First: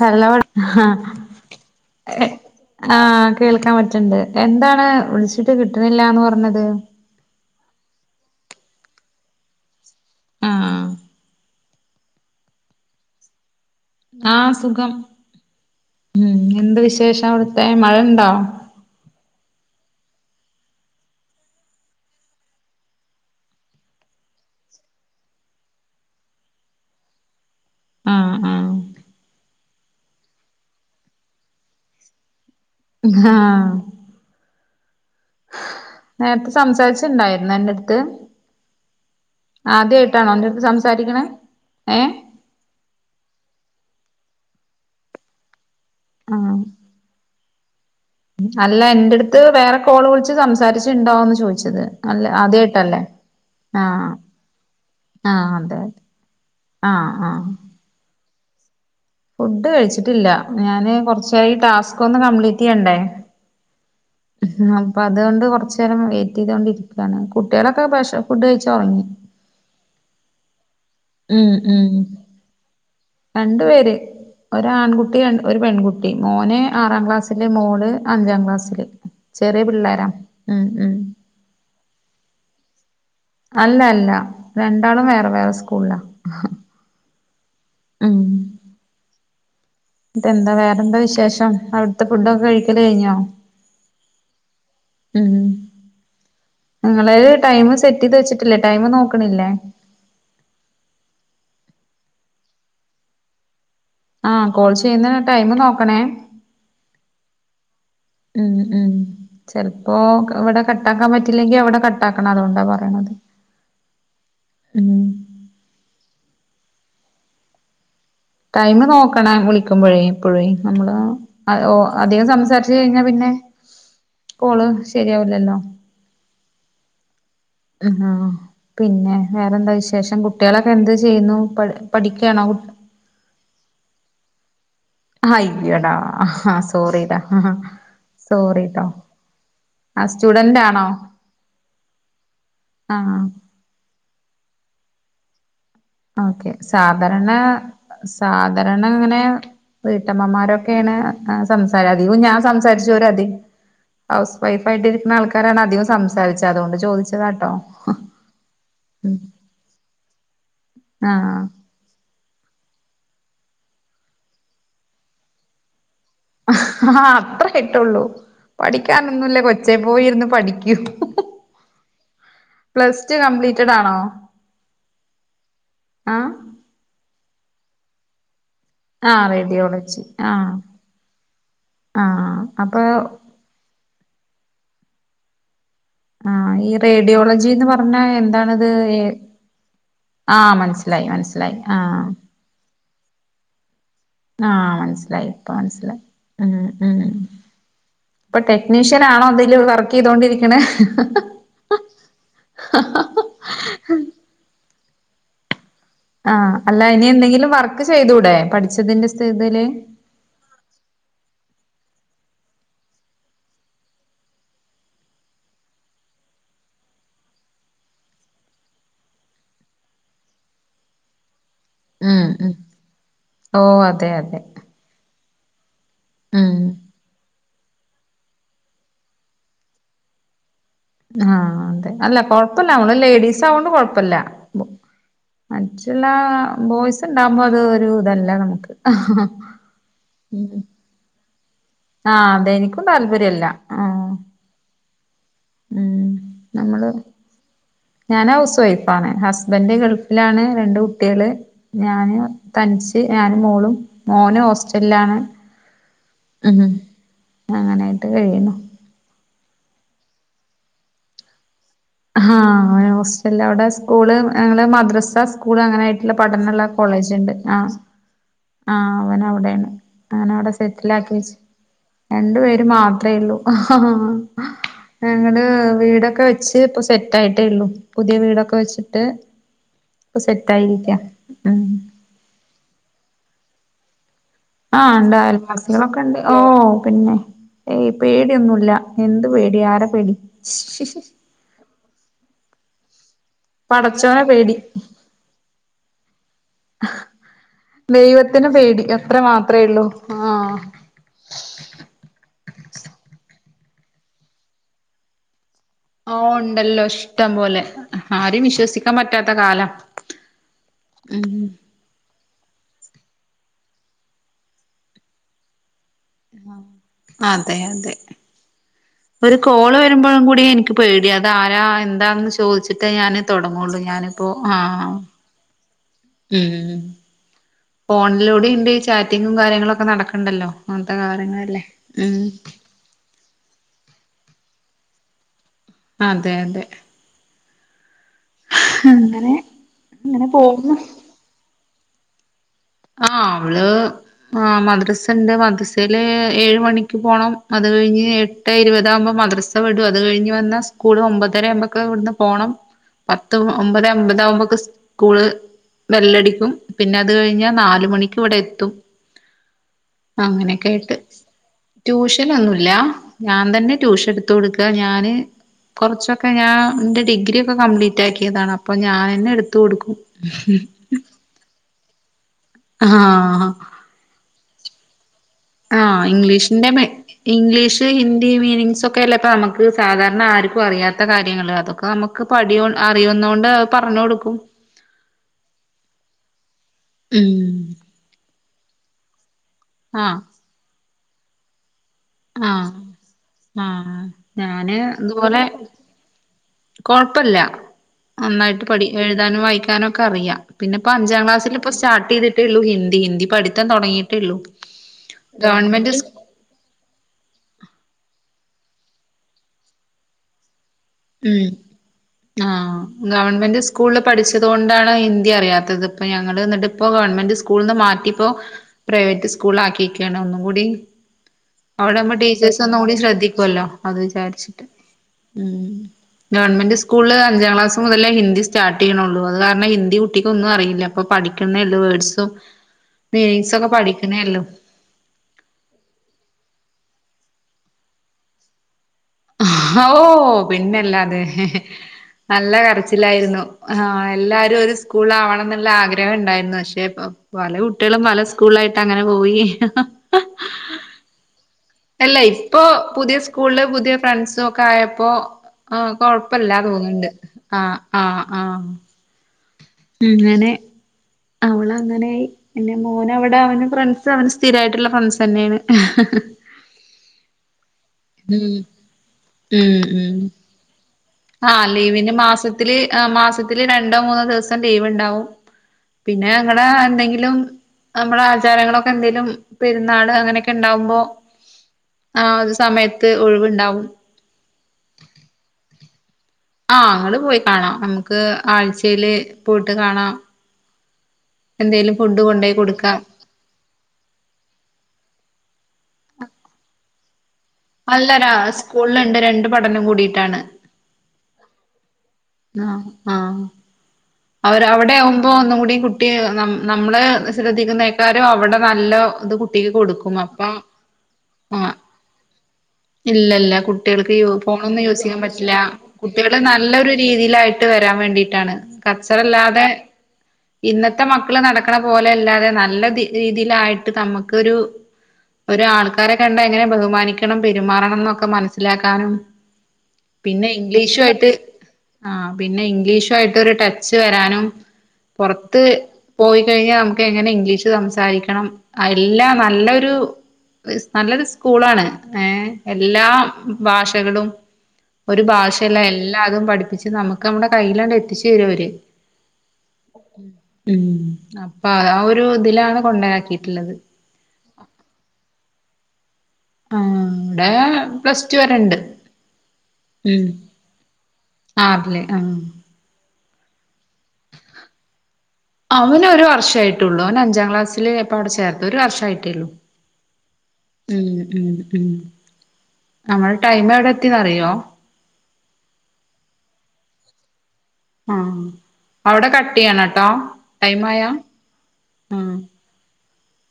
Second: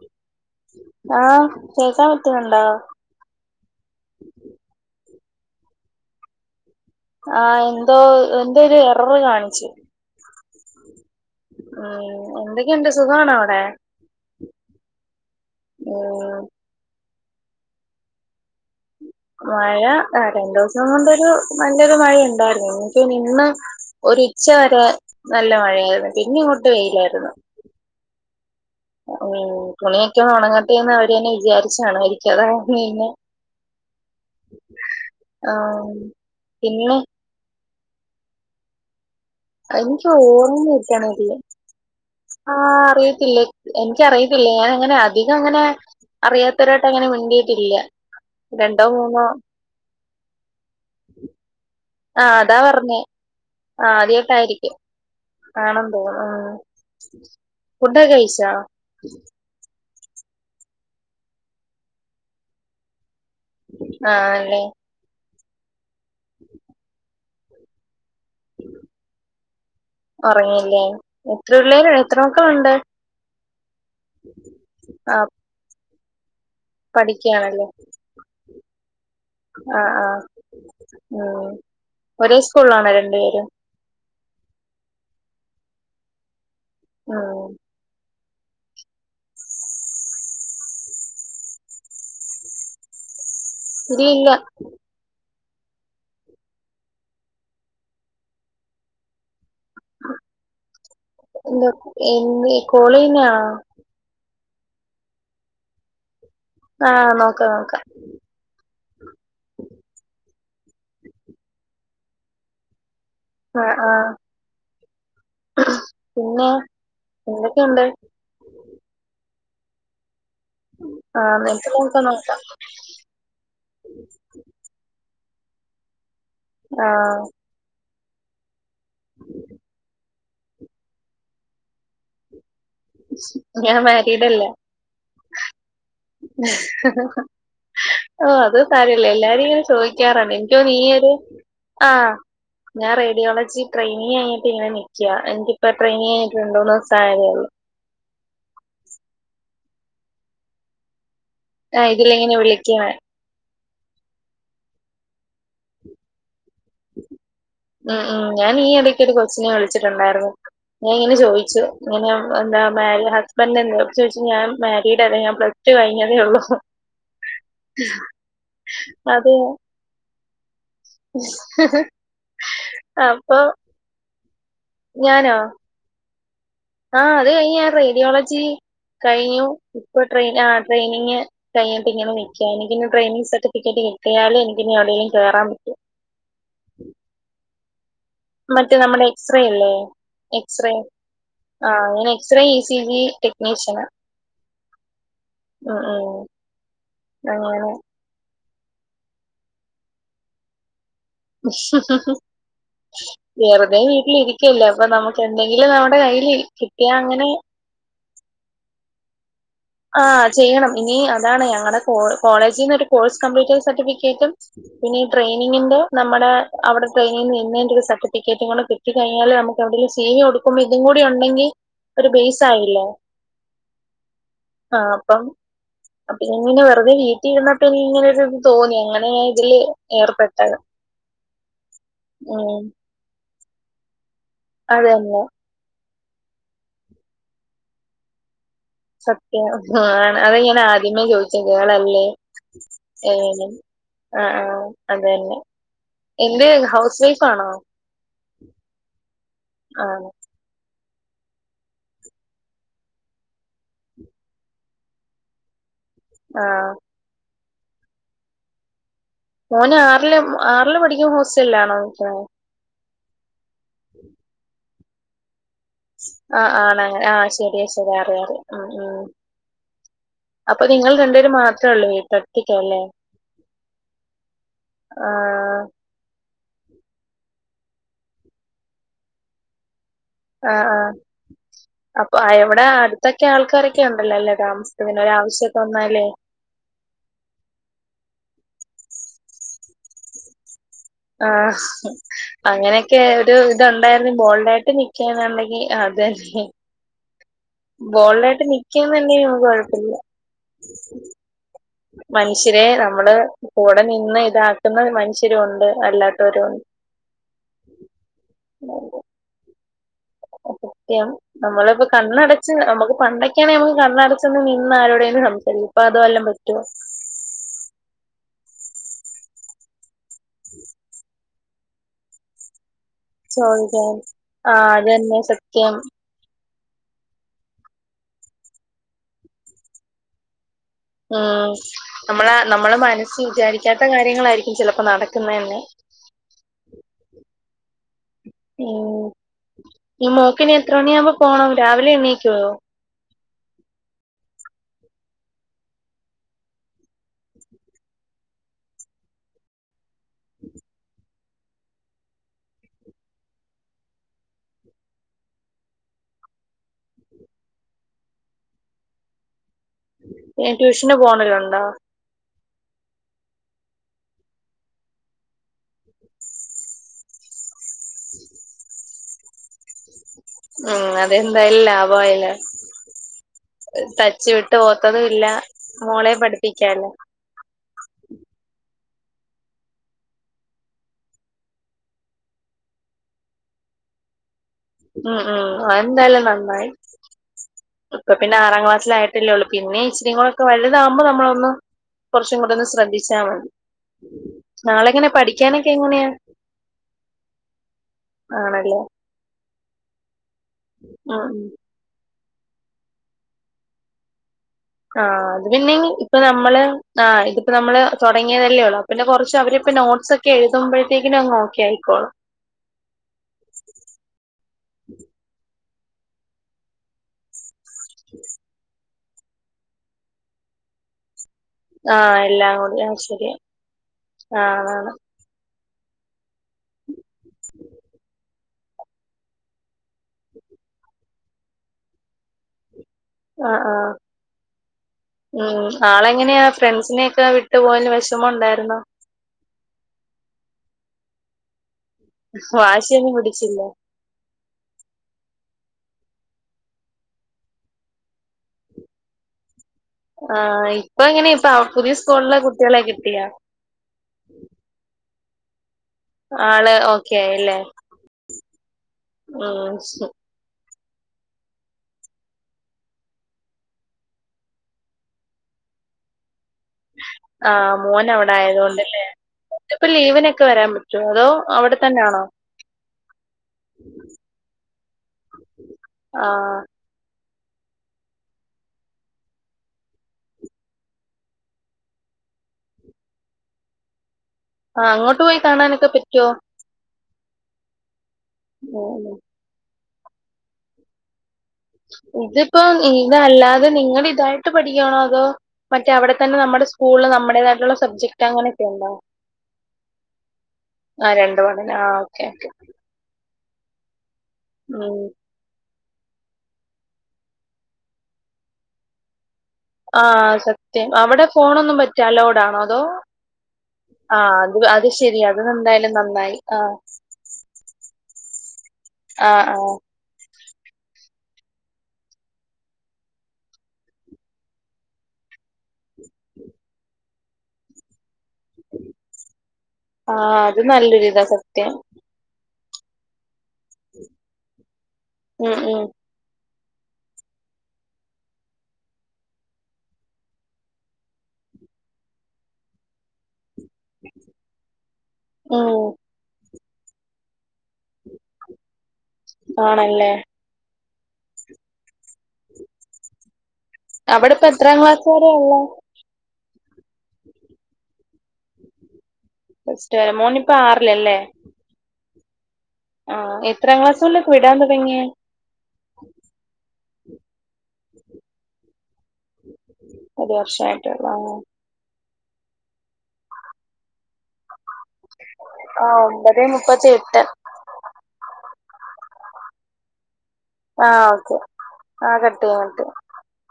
Hello ആഹ് ആഹ് കേക്കാൻ ഏ പറ്റുന്നുണ്ടോ ആഹ്. കേൾക്കാൻ പറ്റ്ണ്ട് എന്താണ് വിളിച്ചിട്ട് കിട്ട്ണില്ലാന്ന് പറഞ്ഞത്. ആഹ് എന്തോ എന്തോരു എററ് കാണിച്ച് ആഹ് ഉം എന്തൊക്കെയുണ്ട് സുഖാണോ അവിടെ? ആഹ് സുഖം ഉം എന്ത് വിശേഷം അവിട്ത്തെ മഴ ഉണ്ടോ? മഴ ആ രണ്ടുസം കൊണ്ടൊരു നല്ലൊരു മഴയുണ്ടായിരുന്നു. ഇനിപ്പ ഇന്ന് ഒരുച്ച വരെ നല്ല മഴയായിരുന്നു പിന്നെ ഇങ്ങോട്ട് വെയിലായിരുന്നു. ആഹ് ആഹ് ഉം തുണിയൊക്കെ ഒണങ്ങട്ടെന്ന് അവര ന്നെ വിചാരിച്ചാണു വാരി എൻതരാമീന് ആഹ് നേരത്തെ പിന്നെ സംസാരിച്ച്ണ്ടായിരുന്നോ എൻ്റട്ത്ത്? അത് ഇൻക്ക് ഓർമ്മ എന്റെടുത്ത് സംസാരിക്കണേ ഇരിക്കിട്ടണില്ല. ഏഹ് ആഹ് അറിയത്തില്ലേ എനിക്കറിയത്തില്ല ഞാനങ്ങനെ അധികം അങ്ങനെ ആഹ് അറിയാത്തൊരട്ട് അങ്ങനെ മിണ്ടിയിട്ടില്ലം അല്ല എന്റെട്ത്ത് വേറെ കോള് വിളിച്ച് സംസാരിച്ച് ണ്ടോന്ന് ചോയ്ച്ചത് അല്ല ആദ്യയ്ട്ടല്ലേ.. ആഹ് ആദ്യയ്ട്ടായിരിക്കും ആഹ് അതെ ആണെന്ന് അതെ തോന്ന ഉം.. ആഹ് ആഹ് ഫുഡ്ക്കെ കഴിച്ചോ ഫുഡ് കഴിച്ചിട്ടില്ല ഞാന് കൊർച്ചായി ടാസ്ക് ഒന്ന് കംപ്ളീറ്റെയ്യണ്ടേ ആ അല്ലേ പ്പൊ അതുകൊണ്ട് കൊർച്ചേരം വെയി റ്റെയ്തുകൊണ്ടിരിക്കാണ്. കുട്ടികാളൊക്കെ പക്ഷ ഫുഡ് കഴിച്ച് ഒറങ്ങി ഒറങ്ങിയില്ലേ ഉം ഉം രണ്ടു പേര് ആ ഒരാൺകുട്ടി ഒരു പെൺകുട്ടി മോന് ആറാം ക്ലാസ്സില് പഠിക്കയാണല്ലേ മോള് അഞ്ചാം ക്ലാസ്സില് ചെറിയ ആ ആ പിള്ളേരാ ഉം ഉം ഒരേ സ്കൂൾല് ആണോ രണ്ടു പേരും അല്ല അല്ല രണ്ടാളും വേറെ വേറെ സ്കൂൾലാ ആഹ് ഉം തെന്താ വേറെന്താ വിശേഷം അവിട്ത്തെ ഫുഡൊക്കെ കഴിക്കല് കഴിഞ്ഞോ [unintelligible] ല്ല ഉം ങ്ങളെല് ടൈം സെറ്റ് ചെയ്ത് വെച്ചിട്ടില്ലേ ടൈമ് നോക്ക്‌ണില്ലേ എന്താ ഇഞ്ഞി കോള് കഴിഞാ ആ കോൾ ചെയ്യുന്ന ടൈമ് നോക്കണേ ആ നോക്കാം നോക്കാം ഉം ഉം ചെൽപ്പോ ഇവടെ കട്ടാക്കാൻ പറ്റില്ലെങ്കി അവടെ കട്ടാക്കണം അതുകൊണ്ടാ പറയണത് ആ ആ ഉം പിന്നെ എന്തൊക്കെയുണ്ട് ടൈമ് നോക്കണെ വിളിക്കുമ്പോഴേ എപ്പയെ നമ്മള് ആ ഹലോ നെറ്റിലൊക്കെ അധികം നോക്കാം നോക്കാം. സംസാരിച് കഴിഞ്ഞാ പിന്നെ കോള് ശരിയാവൂലല്ലോ ആഹ് ആഹ് പിന്നെ വേറെന്താ വിശേഷം കു കുട്ടിയളൊക്കെ എന്ത് ചെയ്യുന്നു പഠി പഠിക്കയാണോ ഞാൻ മാരീടല്ല അയ്യെടാ ഹാ സോറിടാ ഓ അത് സോറിട്ടോ സാരല്ല എല്ലാരും ഇങ്ങനെ ആഹ് ചോഴിക്കാറ്ണ്ട് എൻക്ക് സ്റ്റുഡന്റ് തോന്ന ആണോ ഈ ഒരു ആഹ് ഞാൻ ആഹ് റേഡിയോളജി ട്രെയിനിങ് കഴിഞ്ട്ട് ഇങ്ങനെ നിക്ക്യ എനിക്ക് ഇപ്പ ട്രെയിങ് കഴിഞ്ഞിട്ട് രണ്ട് മൂന്ന് ദിവസം ആയതേള്ളു സാധരണ അങ്ങനെ വീട്ടമ്മമാരൊക്കെണ് ആ സംസാര ആഹ് അതികും ഇതിലിങ്ങനെ ഞാൻ വിളിക്ക്ണേ. സംസാര്ച്ചോരതി ഹൗസ് വൈഫ് ആയിട്ടിരിക്ക്‌ണ ആൾക്കാരാണ് അധികം സംസാരിച്ച അതുകൊണ്ട് ചോദിച്ചതാട്ടോ ഉം ഉം ഞാൻ ഈ ഇടക്കൊരു കൊച്ചിനെ വിളിച്ചിട്ടുണ്ടായിരുന്നു ഞാൻ ഇങ്ങനെ ആഹ് ചോയിച്ചു ഇങ്ങനെ എന്താ മാരീ ഹസ്ബൻഡ് എന്തേ ചോഴിച്ചു ഞാൻ മാരീഡ് അല്ലാ ഞാൻ പ്ലസ് ടു കഴിഞ്ഞതേള്ളു അത്ര അയ്‌ട്ടുള്ളൂ അത് പഠിക്കാനൊന്നുല്ലേ കൊച്ചേ പോയിര്ന്ന് പഠിക്കൂ പ്ലസ് ടു അപ്പൊ കംപ്ലീറ്റഡ് ആണോ ആഹ് ആ അത് കഴിഞ്ഞ് ഞാൻ റേഡിയോളജി ആഹ് കഴിഞ്ഞു റേഡിയോളജി ഇപ്പൊ ട്രെ ആ ആഹ് ട്രെയിനിങ്‌ കഴിഞ്ഞോണ്ടിങ്ങനെ ആഹ് നിക്ക്യാണ് അപ്പൊ പിന്നെ ട്രെയിനിങ്സ ടിക്കറ്റ് കിട്ടിയാലേ എനിക്കിനി എവിടെലും കേറാൻ പറ്റു ആഹ് ഈ റേഡിയോളജിന്ന് പർഞ്ഞ എ ന്താണത് മറ്റേ എ നമ്മുടെ എക്സ്റേ അല്ലേ ആ മൻസ്സിലായി മൻസ്സിലായി ആഹ് ത്ര ഈസി ഇനി ടെക്നീഷ്യനാ ആഹ് മൻസ്സിലായി ഇപ്പ മൻസ്സിലായി ഉം ഉം അങ്ങനെ ഇപ്പൊ ടെക്നീഷ്യന് ആണോ ഇതില് വർക്കയ്തോണ്ടിരിക്ക്‌ണ വെറുതെ വീട്ടിലിരിക്കല്ലേ അപ്പൊ നമ എന്തെങ്കിലും നമ്മുടെ കയ്യില് കിട്ടിയ അങ്ങനെ ക്ക്‌ ചെയ്തൂടെ പഠിച്ചതിന്റെ സ്ത് ത് ല് ആ ചെയ്യണം ഇനി അതാണ് ഞങ്ങളെ കോ കോളേജിന്ന് ഒരു കോഴ്സ് കംപ്ലീറ്റഡ് സർട്ടിഫിക്കറ്റും പിന്നെ ഈ ട്രെയിനിങ്ങിന്റെ നമ്മടെ അവ്ടെ ട്രെനിങ് നിന്നെന്റെ ഒരു സർട്ടിഫിക്കറ്റും കൂടെ കി ട്ടി കിഴിഞ്ഞാല് നമുക്ക് എവിടെലും സി വി കൊടുക്കുമ്പോ ഇത് കൂടി ഉണ്ടെങ്കി ഒരു ഉം ബേസ് ഉം ആയില്ലേ ഓ അതെ അതെ ആഹ് അപ്പം അപ്പ ഉം [unintelligible] അപ്പൊ വീട്ടി ഇരുന്നപ്പ ഇനി ഇങ്ങനെ തോന്നി അങ്ങനെ ഇതില് ഏർപ്പെട്ടത് ആഹ് അതെ അല്ല ഉം കൊഴപ്പല്ല നമ്മള് ലേഡീസ് ആവോണ്ട് കൊഴപ്പല്ല അതെല്ലെ മറ്റുള്ള ബോയ്സ് ഉണ്ടാകുമ്പോ അത് ഒരു ഇതല്ല നമുക്ക് സത്യം അത് ഞാൻ ഉം ആദ്യമേ ചോദിച്ച ഗേൾളല്ലേ ആഹ് അതെ എനിക്കും താല്പര്യല്ല ആഹ് ആഹ് ആഹ് അതന്നെ ഉം എന്ത് നമ്മള് ഹൌസ് വൈഫ് ആണോ? ഞാൻ ഹൗസ് വൈഫ് ആണ് ഹസ്ബൻൻ്റ് ആഹ് ഗൾഫിലാണ് രണ്ട് കുട്ട്യാള് ഞാന് തനിച്ച് ഞാന് മോളും മോന് ഹോസ്റ്റലിലാണ് ആഹ് ഉം അങ്ങനൊയിട്ട് കഴിയുന്നു മോന് ആറില് ആറില് പഠിക്കുമ്പൊ ഹോസ്റ്റലിലാണോ നിക്കുന്നത് ആഹ് ഹോസ്റ്റലവിടെ സ്കൂള് മദ്രസ സ്കൂള് അങ്ങനെയാ നല്ല ആ പഠനള്ള ആണ് ആ കോളേജ്ണ്ട് ശരിയാ ആഹ് ശരിയാ അറിയാം അറിയാം ഉം ആഹ് ഉം അവന അവിടെണ് അങ്ങന അവിടെ അപ്പൊ നിങ്ങൾ സെറ്റിലാക്കി രണ്ടുപേരും വെച്ച് മാത്രേ ഉള്ളൂ വീട്ടിൽ രണ്ടു പേര് ഒറ്റയ്ക്കല്ലേ മാത്ര ഉള്ളൂ ആ ഞങ്ങള് വീടൊക്കെ വെ ഇപ്പ സെറ്റ് ആയിട്ടേള്ളു പുതിയ വീടൊക്കെ വെച്ചിട്ട് ഇപ്പൊ സെറ്റ് ആഹ് ആഹ് ആയിരിക്കാ ഉം അപ്പൊ എവിടെ അടുത്തൊക്കെ ആൾക്കാരൊക്കെ ഉണ്ടല്ലോ താമസത്തിന് ഒരു ആവശ്യക്കെ വന്നാലേ ഓഹ് പിന്നെ ഏയ് പേടിയൊന്നുല്ല എന്ത് പേടി ആരെ പേടി? ആഹ് അങ്ങനെയൊക്കെ ഒരു ഇത്ണ്ടായിരുന്നു പടച്ചോനെ പേടി ബോൾഡായിട്ട് നിക്കന്നുണ്ടെങ്കിൽ അതന്നെ ബോൾഡായിട്ട് ദൈവത്തിനെ പേടി അത്ര നിക്കാന്നുണ്ടെങ്കി നമുക്ക് മാത്രള്ളൂ കുഴപ്പമില്ല ആഹ് മനുഷ്യരെ നമ്മള് കൂടെ നിന്ന് ഇതാക്കുന്ന മനു മനുശ്യരുണ്ട് അൽ ഓഹ് ഉണ്ടല്ലോ ഇഷ്ടം പോലെ ആരും ഉണ്ട് വിശ്വസിക്കാൻ പറ്റാത്ത കാലാ സത്യം ഉം നമ്മളിപ്പോ കണ്ണട നമുക്ക് പണ്ടൊക്കെയണെങ്കിൽ നമ്മക്ക് കണ്ണടച്ചിന്ന് നിന്ന് ആരോടെന്ന് സംസാരിക്കും ഇപ്പൊ അതെല്ലാം പറ്റുവോ? അതെ അതെ ഒരു കോള് വരുമ്പോഴും കൂടി എനിക്ക് പേടിയാ ആരാ എന്താന്ന് ചോദിച്ചിട്ടേ ഞാന് തുടങ്ങുള്ളൂ ഞാനിപ്പോ ആഹ് അത് സത്യം ഉം ഫോണിലൂടെണ്ട് ചാറ്റിങ്ങും കാര്യങ്ങളും ക്കെ നടക്ക്ണ്ടല്ലോ ഉം നമ്മള നമ്മുടെ മനസ്സ് വിചാരിക്കാത്ത കാര്യങ്ങളായിരിക്കും ചിലപ്പോ നടക്കുന്നതന്നെ അതെ അതെ ഉം അങ്ങനെ ഈ അങ്ങനെ മോക്കിനി പോകുന്നു എത്ര മണിയാവുമ്പോ പോണം രാവിലെ എണീക്കോ? ആഹ് അവള് ആഹ് മദ്രസ ഉണ്ട് മദ്രസയില് ഏഴ് മണിക്ക് പോണം അത് കഴിഞ്ഞ് എ ട്ടെ ഇരുപതകുമ്പോ മദ്‌റസ വിടും അത് കഴിഞ് വന്നാ സ്കൂൾ ഒമ്പതര ആമ്പോക്ക് ഇവിട്ന്ന് പോണം പത്ത് ഒമ്പത അമ്പതാകുമ്പക്കെ സ്കൂള് വെല്ലടിക്കും പിന്നെ അത് കഴിഞ്ഞാ നാലുമണിക്കിവടെത്തും പിന്നെ ട്യൂഷന് അങ്ങനെക്കായിട്ട് പോണലുണ്ടോ? ട്യൂഷ ഷനൊന്നുല്ല ഞാൻ തന്നെ ട്യൂഷൻ എടുത്ത് കൊടുക്കാ ഞാന് കുറച്ചൊക്കെ ഞാൻ എന്റെ ഡിഗ്രി ഒക്കെ കംപ്ലീറ്റ് ആക്കിയതാണ് അപ്പൊ ഞാനെന്നെ എടുത്ത് കൊടുക്കും ഉം അതെന്തായാലും ലാഭായല്ലോ ആഹ് ടെച് വിട്ട് പോത്തതും ഇല്ല ആഹ് മോളെ ഇംഗ്ലീഷിന്റെ മെ പഠിപ്പിക്കാലോ. ഇംഗ്ലീഷ്, ഹിന്ദി മീനിങ്സൊക്കെ അല്ലെ ഇപ്പ നമുക്ക് സാധാരണ ആർക്കും അറിയാത്ത കാര്യങ്ങള് അതൊക്കെ നമുക്ക് അറിയന്നൊണ്ട് അത് പറഞ്ഞു കൊടുക്കും ഉം ഉം അതെന്തായാലും നന്നായി ഉം ഇപ്പ പിന്നെ ആറാം ക്ലാസ്സിലായി ട്ടല്ലേള്ളൂ പിന്നെ ആഹ് ഇച്ചരികൂടിയോക്കെ വലുതാകുമ്പോ നമ്മളൊന്ന് കുറച്ചും കൂടെ ഒന്ന് ആഹ് ശ്രദ്ധിച്ചാൽ മതി ആഹ് ഞാന് ആളെങ്ങനെ പഠിക്കാനൊക്കെ എങ്ങനെയാ? കുഴപ്പല്ല നന്നായിട്ട് ആണല്ലേ പഠി എഴുതാനും വായിക്കാനും ഒക്കെ അറിയാം പിന്നെ ഇപ്പ ഉം അഞ്ചാം ഉം ക്ലാസ്സിൽ ഇപ്പ സ്റ്റാർട്ട് ചെയ്തിട്ടേുള്ളു ഹിന്ദി ഹിന്ദി പഠുത്തം തുടങ്ങയിട്ടേള്ളു. ആഹ അത് പിന്നെ ഇനി ഇപ്പൊ ന മ്മള് ആ് ഇതിപ്പോ നമ്മള് തുടങ്ങിയതല്ലേ ഉള്ളൂ അ പിന്നെ കുറച്ച് അവരിപ്പ നോട്ട്സ് ഒക്കെ എഴുതുമ്പോഴ അപ്പോത്തിന് ഓക്കേ ആയിക്കോളും ആ ഗവൺമെന്റ് സ്കൂളിൽ പഠിച്ചത് കൊണ്ടാണ് ഹിന്ദി അറിയാത്തത് പ്പ ഞങ്ങള്ൾ എന്നിട്ടിപ്പോ ഗവൺമെന്റ് സ് സ്കൂൾന്ന് മാറ്റിപ്പോ പ്രൈവറ്റ് സ്കൂൾ ആക്കിയിക്കയാണ് ഒന്നും കൂടി ആ അവിടെമ്മ എല്ലാം ടീച്ചേഴസ് ഒന്നും ആ കൂടി ശരിയാ ശ്രദ്ധിക്കുവല്ലോ അത് ആ വിചാരിച്ചിട്ട്. അതാണ് ഗവൺമെന്റ് സ്കൂളിൽ അഞ്ചം ക്ലാസ് മുതലൊ ഹിന്ദി സ്റ്റാർട്ട് ചെയ്യണള്ളൂ അത് കാരണം ഹിന്ദി കുട്ടിക്ക് ഒന്നും അറിയില്ല പ്പൊ പഠിക്കുന്ന ഒള്ളു വേർഡ്സും. ആ സൊക്കെ ആ പഠിക്കണൊള്ളൂ ഉം ആളെങ്ങനെയാ ഫ്രണ്ട്സിനെ ക്കെ വിട്ട് പോവാൻ വിഷമം ണ്ടായിരുന്നോ? ഓ പിന്നല്ലാതെഹേ നല്ല വാശിയൊന്നും കരച്ചിലായിരുന്നു പിടിച്ചില്ലേ ആഹ് എല്ലാരും ഒരു സ്കൂളിലവണം ന്നുള്ള ആഗ്രഹം ഉണ്ടായിരുന്നു പക്ഷേ ഇപ്പൊ പല കുട്ടികളും പല സ്കൂളിലായിട്ട് അങ്ങനെ പോയി ആ ഇപ്പ ങ്ങനെ ഇപ്പ അല്ല ഇപ്പോ പുതിയ സ്കൂളില് പുതിയ ഫ്രൻസ് ഒക്കെ ആയപ്പോ ആഹ് കൊഴപ്പല്ല ആള് തോന്നുന്നുണ്ട് ഓക്കെ ആയില്ലേ ആഹ് ആഹ് ആ ഉം ഉ ശ- അങ്ങനെ അവളങ്ങനൊയി പിന്നെ മോന വിടെ അവന് ഫ്രണ്ട്സ് അവന് സ്ഥിരായിട്ടുള്ള ഫ്രണ്ട്സ് തന്നെയാണ് ആഹ് മോന് അവിടെ ഉം ആയതൊണ്ട് ഉം ല്ലേപ്പം ഉം ലീവിനൊക്കെ വരാൻ പറ്റോ അതോ അവിടെത്തന്നൊണോ? തില് മാസ ൽ രണ്ടോ മൂന്നോ ദിവസം ലീവ് ണ്ടാവും ആ പിന്നെ അങ്ങടെ എന്തെങ്കിലും നമ്മുടെ ആചാരങ്ങളൊക്കെ ന്തെങ്കലും പെരുന്നാൾ അങ്ങനെയൊക്കെ ണ്ടാവുമ്പോ ആ ഒരു സമയത്ത് ഒഴിവുണ്ടാവും ആ അങ്ങോട്ട് പോയി കാണാനൊക്കെ പറ്റോ ആഹ് അങ്ങട് പോയി കാണാം നമുക്ക് ആഴ്ചൽ ഉം പോയിട്ട് കാണാം. എന്തേലും ഫുഡ് കൊണ്ടോയി ഇതിപ്പ കൊടുക്കാം ഇതാ - അല്ലാതെ നിങ്ങള് ഇതായിട്ട് പഠിക്കണോ അതോ മറ്റേ അവിടെ തന്നെ നമ്മുടെ സ്കൂള് നമ്മുടെത അല്ലടാ സ്കൂളിൽണ്ട് രണ്ട് പഠനം കൂടിയിട്ടാണ്. ആ രണ്ട് ഉണ്ട് ആ ഓക്കെ ഓക്കെ ആ ആഹ് അവരവിടെ ഉം ആവും പ്പോ ഒന്നും കൂടി കുട്ടി നമ്മള് ശ്രദ്ധിക്കുന്നേക്കാരും അവിടെ നല്ല ഇത് കുട്ടിക്ക് ആ കൊടുക്കും അപ്പ സത്യം അവിടെ ആ ഫോണൊന്നും പറ്റ അലൗഡാണോ അതോ ഇല്ലല്ല കു കുട്ടികൾക്ക് ആ യൂ അത് ഫോണൊന്നും അത് യൂസ് ശരി ചെയ്യാൻ അത് പറ്റില്ല എന്തായാലും കുട്ടികൾ നന്നായി ആ നല്ല രു രീതിയിലായിട്ട് വരാൻ വേണ്ടിട്ടാണ് ആ ആ കച്ചറല്ലാതെ ഇന്നത്തെ മക്കള് നടക്കണ പോലെ അല്ലാതെ നല്ല രീതിയിലായിട്ട് നമക്കൊരു ഒരാൾക്കാരെ കണ്ട എങ്ങനെ ബഹുമാനിക്കണം പെരുമാറണം ന്നൊക്കെ ക്കെ മനസ്സിലാക്കാനും ആ പിന്നെ അത് ഇംഗ്ലീഷു നല്ലൊരിതാ ആയിട്ട് സത്യം ആഹ് പിന്നെ ഇംഗ്ലീഷു ആയിട്ട് രു ടച്ച് വരാനും ഉം പുറത്ത് ഉം പോയി കഴിഞ്ഞാ നമുക്ക് എങ്ങനെ ഇംഗ്ലീഷ് സംസാരിക്കണം എല്ലാം നല്ലൊരു ല്ലൊരു സ്കൂളാണ് ഏ എല്ലാം ഭാഷകളും ഒരു ഭാഷല്ല ഉം എല്ലാ എല്ലാതും പഠിപ്പിച്ച് നമുക്ക് നമ്മുടെ കയ്യിലാണ്ട് എത്തിച്ചു തരും അവര് ആണല്ലേ ഉം അപ്പ ആ ഒരു ഇതിലാണ് കൊണ്ടരാക്കിയിട്ടുള്ളത് അവിടെ ഇപ്പ എത്രാം ക്ലാസ് വരെയ ഉള്ളേ? ആ വിടെ പ്ലസ് ടു വരെണ്ട് സ്റ്റ് മോൻ ഇപ്പ ആറിലല്ലേ? ആപ്പ്ന് ആഹ് ആഹ് എത്രാം ക്ലാസ്സോതലാ വിടാൻ തൊടങ്ങിയേ അവന് ഒരു വർഷായിട്ടോള്ളൂ അവന് അഞ്ചാം ക്ലാസ്സില് ഇപ്പ അവടെ ചേർത്ത് ഒരു വർഷായിട്ടേള്ളൂ ഒരു വർഷായിട്ടുള്ളൂ ഉം ആഹ് ഉം ഉ നമ്മളെ ടൈം എവടെ എത്തിന്ന് അറിയോ? ആ ഒമ്പത് മുപ്പത്തി എട്ട് ആഹ് അവടെ കട്ട് ചെയ്യണംട്ടോ. ടൈം ആഹ് ആയാ ഓക്കെ ആ ആഹ് കട്ട് ചെയ്യാം കട്ട്.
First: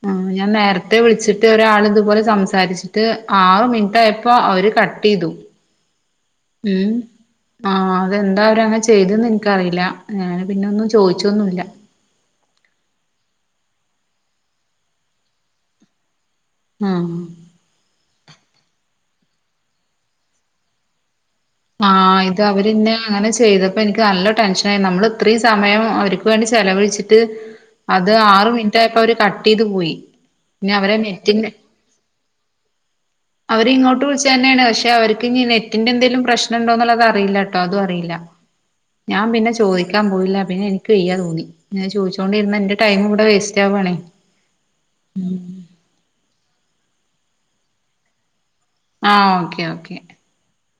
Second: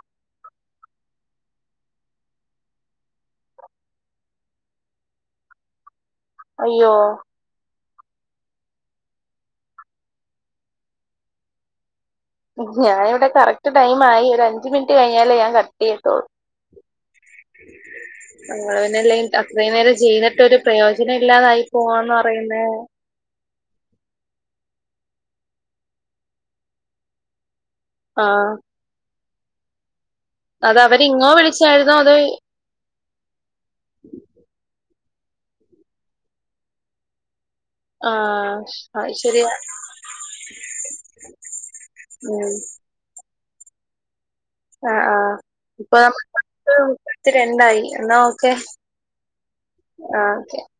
ആഹ് ഞാൻ നേരത്തെ വിളിച്ചിട്ട് ഒരാള് ഇതുപോലെ സംസാരിച്ചിട്ട് ആറ് മിനിറ്റായപ്പോ അവര് കട് ട്ട്യ്തു അയ്യോ ഉം ആഹ് അതെന്താ അവരങ്ങനെ ചെയ്തേന്ന് എൻക്കറിയില്ല ഞാന് പിന്നെ ഒന്നും ചോയിച്ചൊന്നുല്ല ഞാനിവടെ കറക്റ്റ് ടൈം ആയി ഒര് അഞ്ച് മിനിറ്റ് കഴിഞ്ഞാലേ ഞാൻ കട്ട് ചെയ്യത്തൊള്ളൂ ആഹ് അല്ല അത്രയും നേരം ചെയ്തിട്ടൊരു പ്രയോജനം ഇല്ലാതായി പോവാന്ന് ആഹ് ഇത് പറയുന്നേ അവര്ന്നെ അങ്ങനെ ചെയ്തപ്പോ എനിക്ക് നല്ല ടെൻഷനായി നമ്മള് ഇത്രയും സമയം അവര്ക്ക് വേണ്ടി ചെലവഴിച്ചിട്ട് അത് ആറ് ആഹ് മിനിറ്റായപ്പോ അവര് കട്ട് ചെയ്ത് പോയി അത് അവരിങ്ങോ വിളിച്ചായിരുന്നോ അതോ ഈ അവരിങ്ങോട്ട് വിളിച്ചന്നെയാണ് പക്ഷെ അവർക്കിനി നെറ്റിന്റെ എന്തേലും പ്രശ്നം ഇണ്ടോന്നുള്ളത് അറില്ല ട്ടോ അതും അറിയില്ല ആഹ് അത് ഞാൻ ശരിയാ പിന്നെ ചോദിക്കാൻ പോയില്ല പിന്നെ എനിക്ക് വയ്യാ തോന്നി ഞാൻ ഉം ചോയിച്ചോണ്ടിരുന്ന എന്റെ ടൈം ഇവടെ വേസ്റ്റ് ആവുവാണേ ആഹ് ആഹ് ഇപ്പൊ നമ്മ പത്ത് രണ്ടായി എന്നാ ഓക്കെ. ആഹ് ഓക്കെ ഓക്കെ. ആഹ് [unintelligible]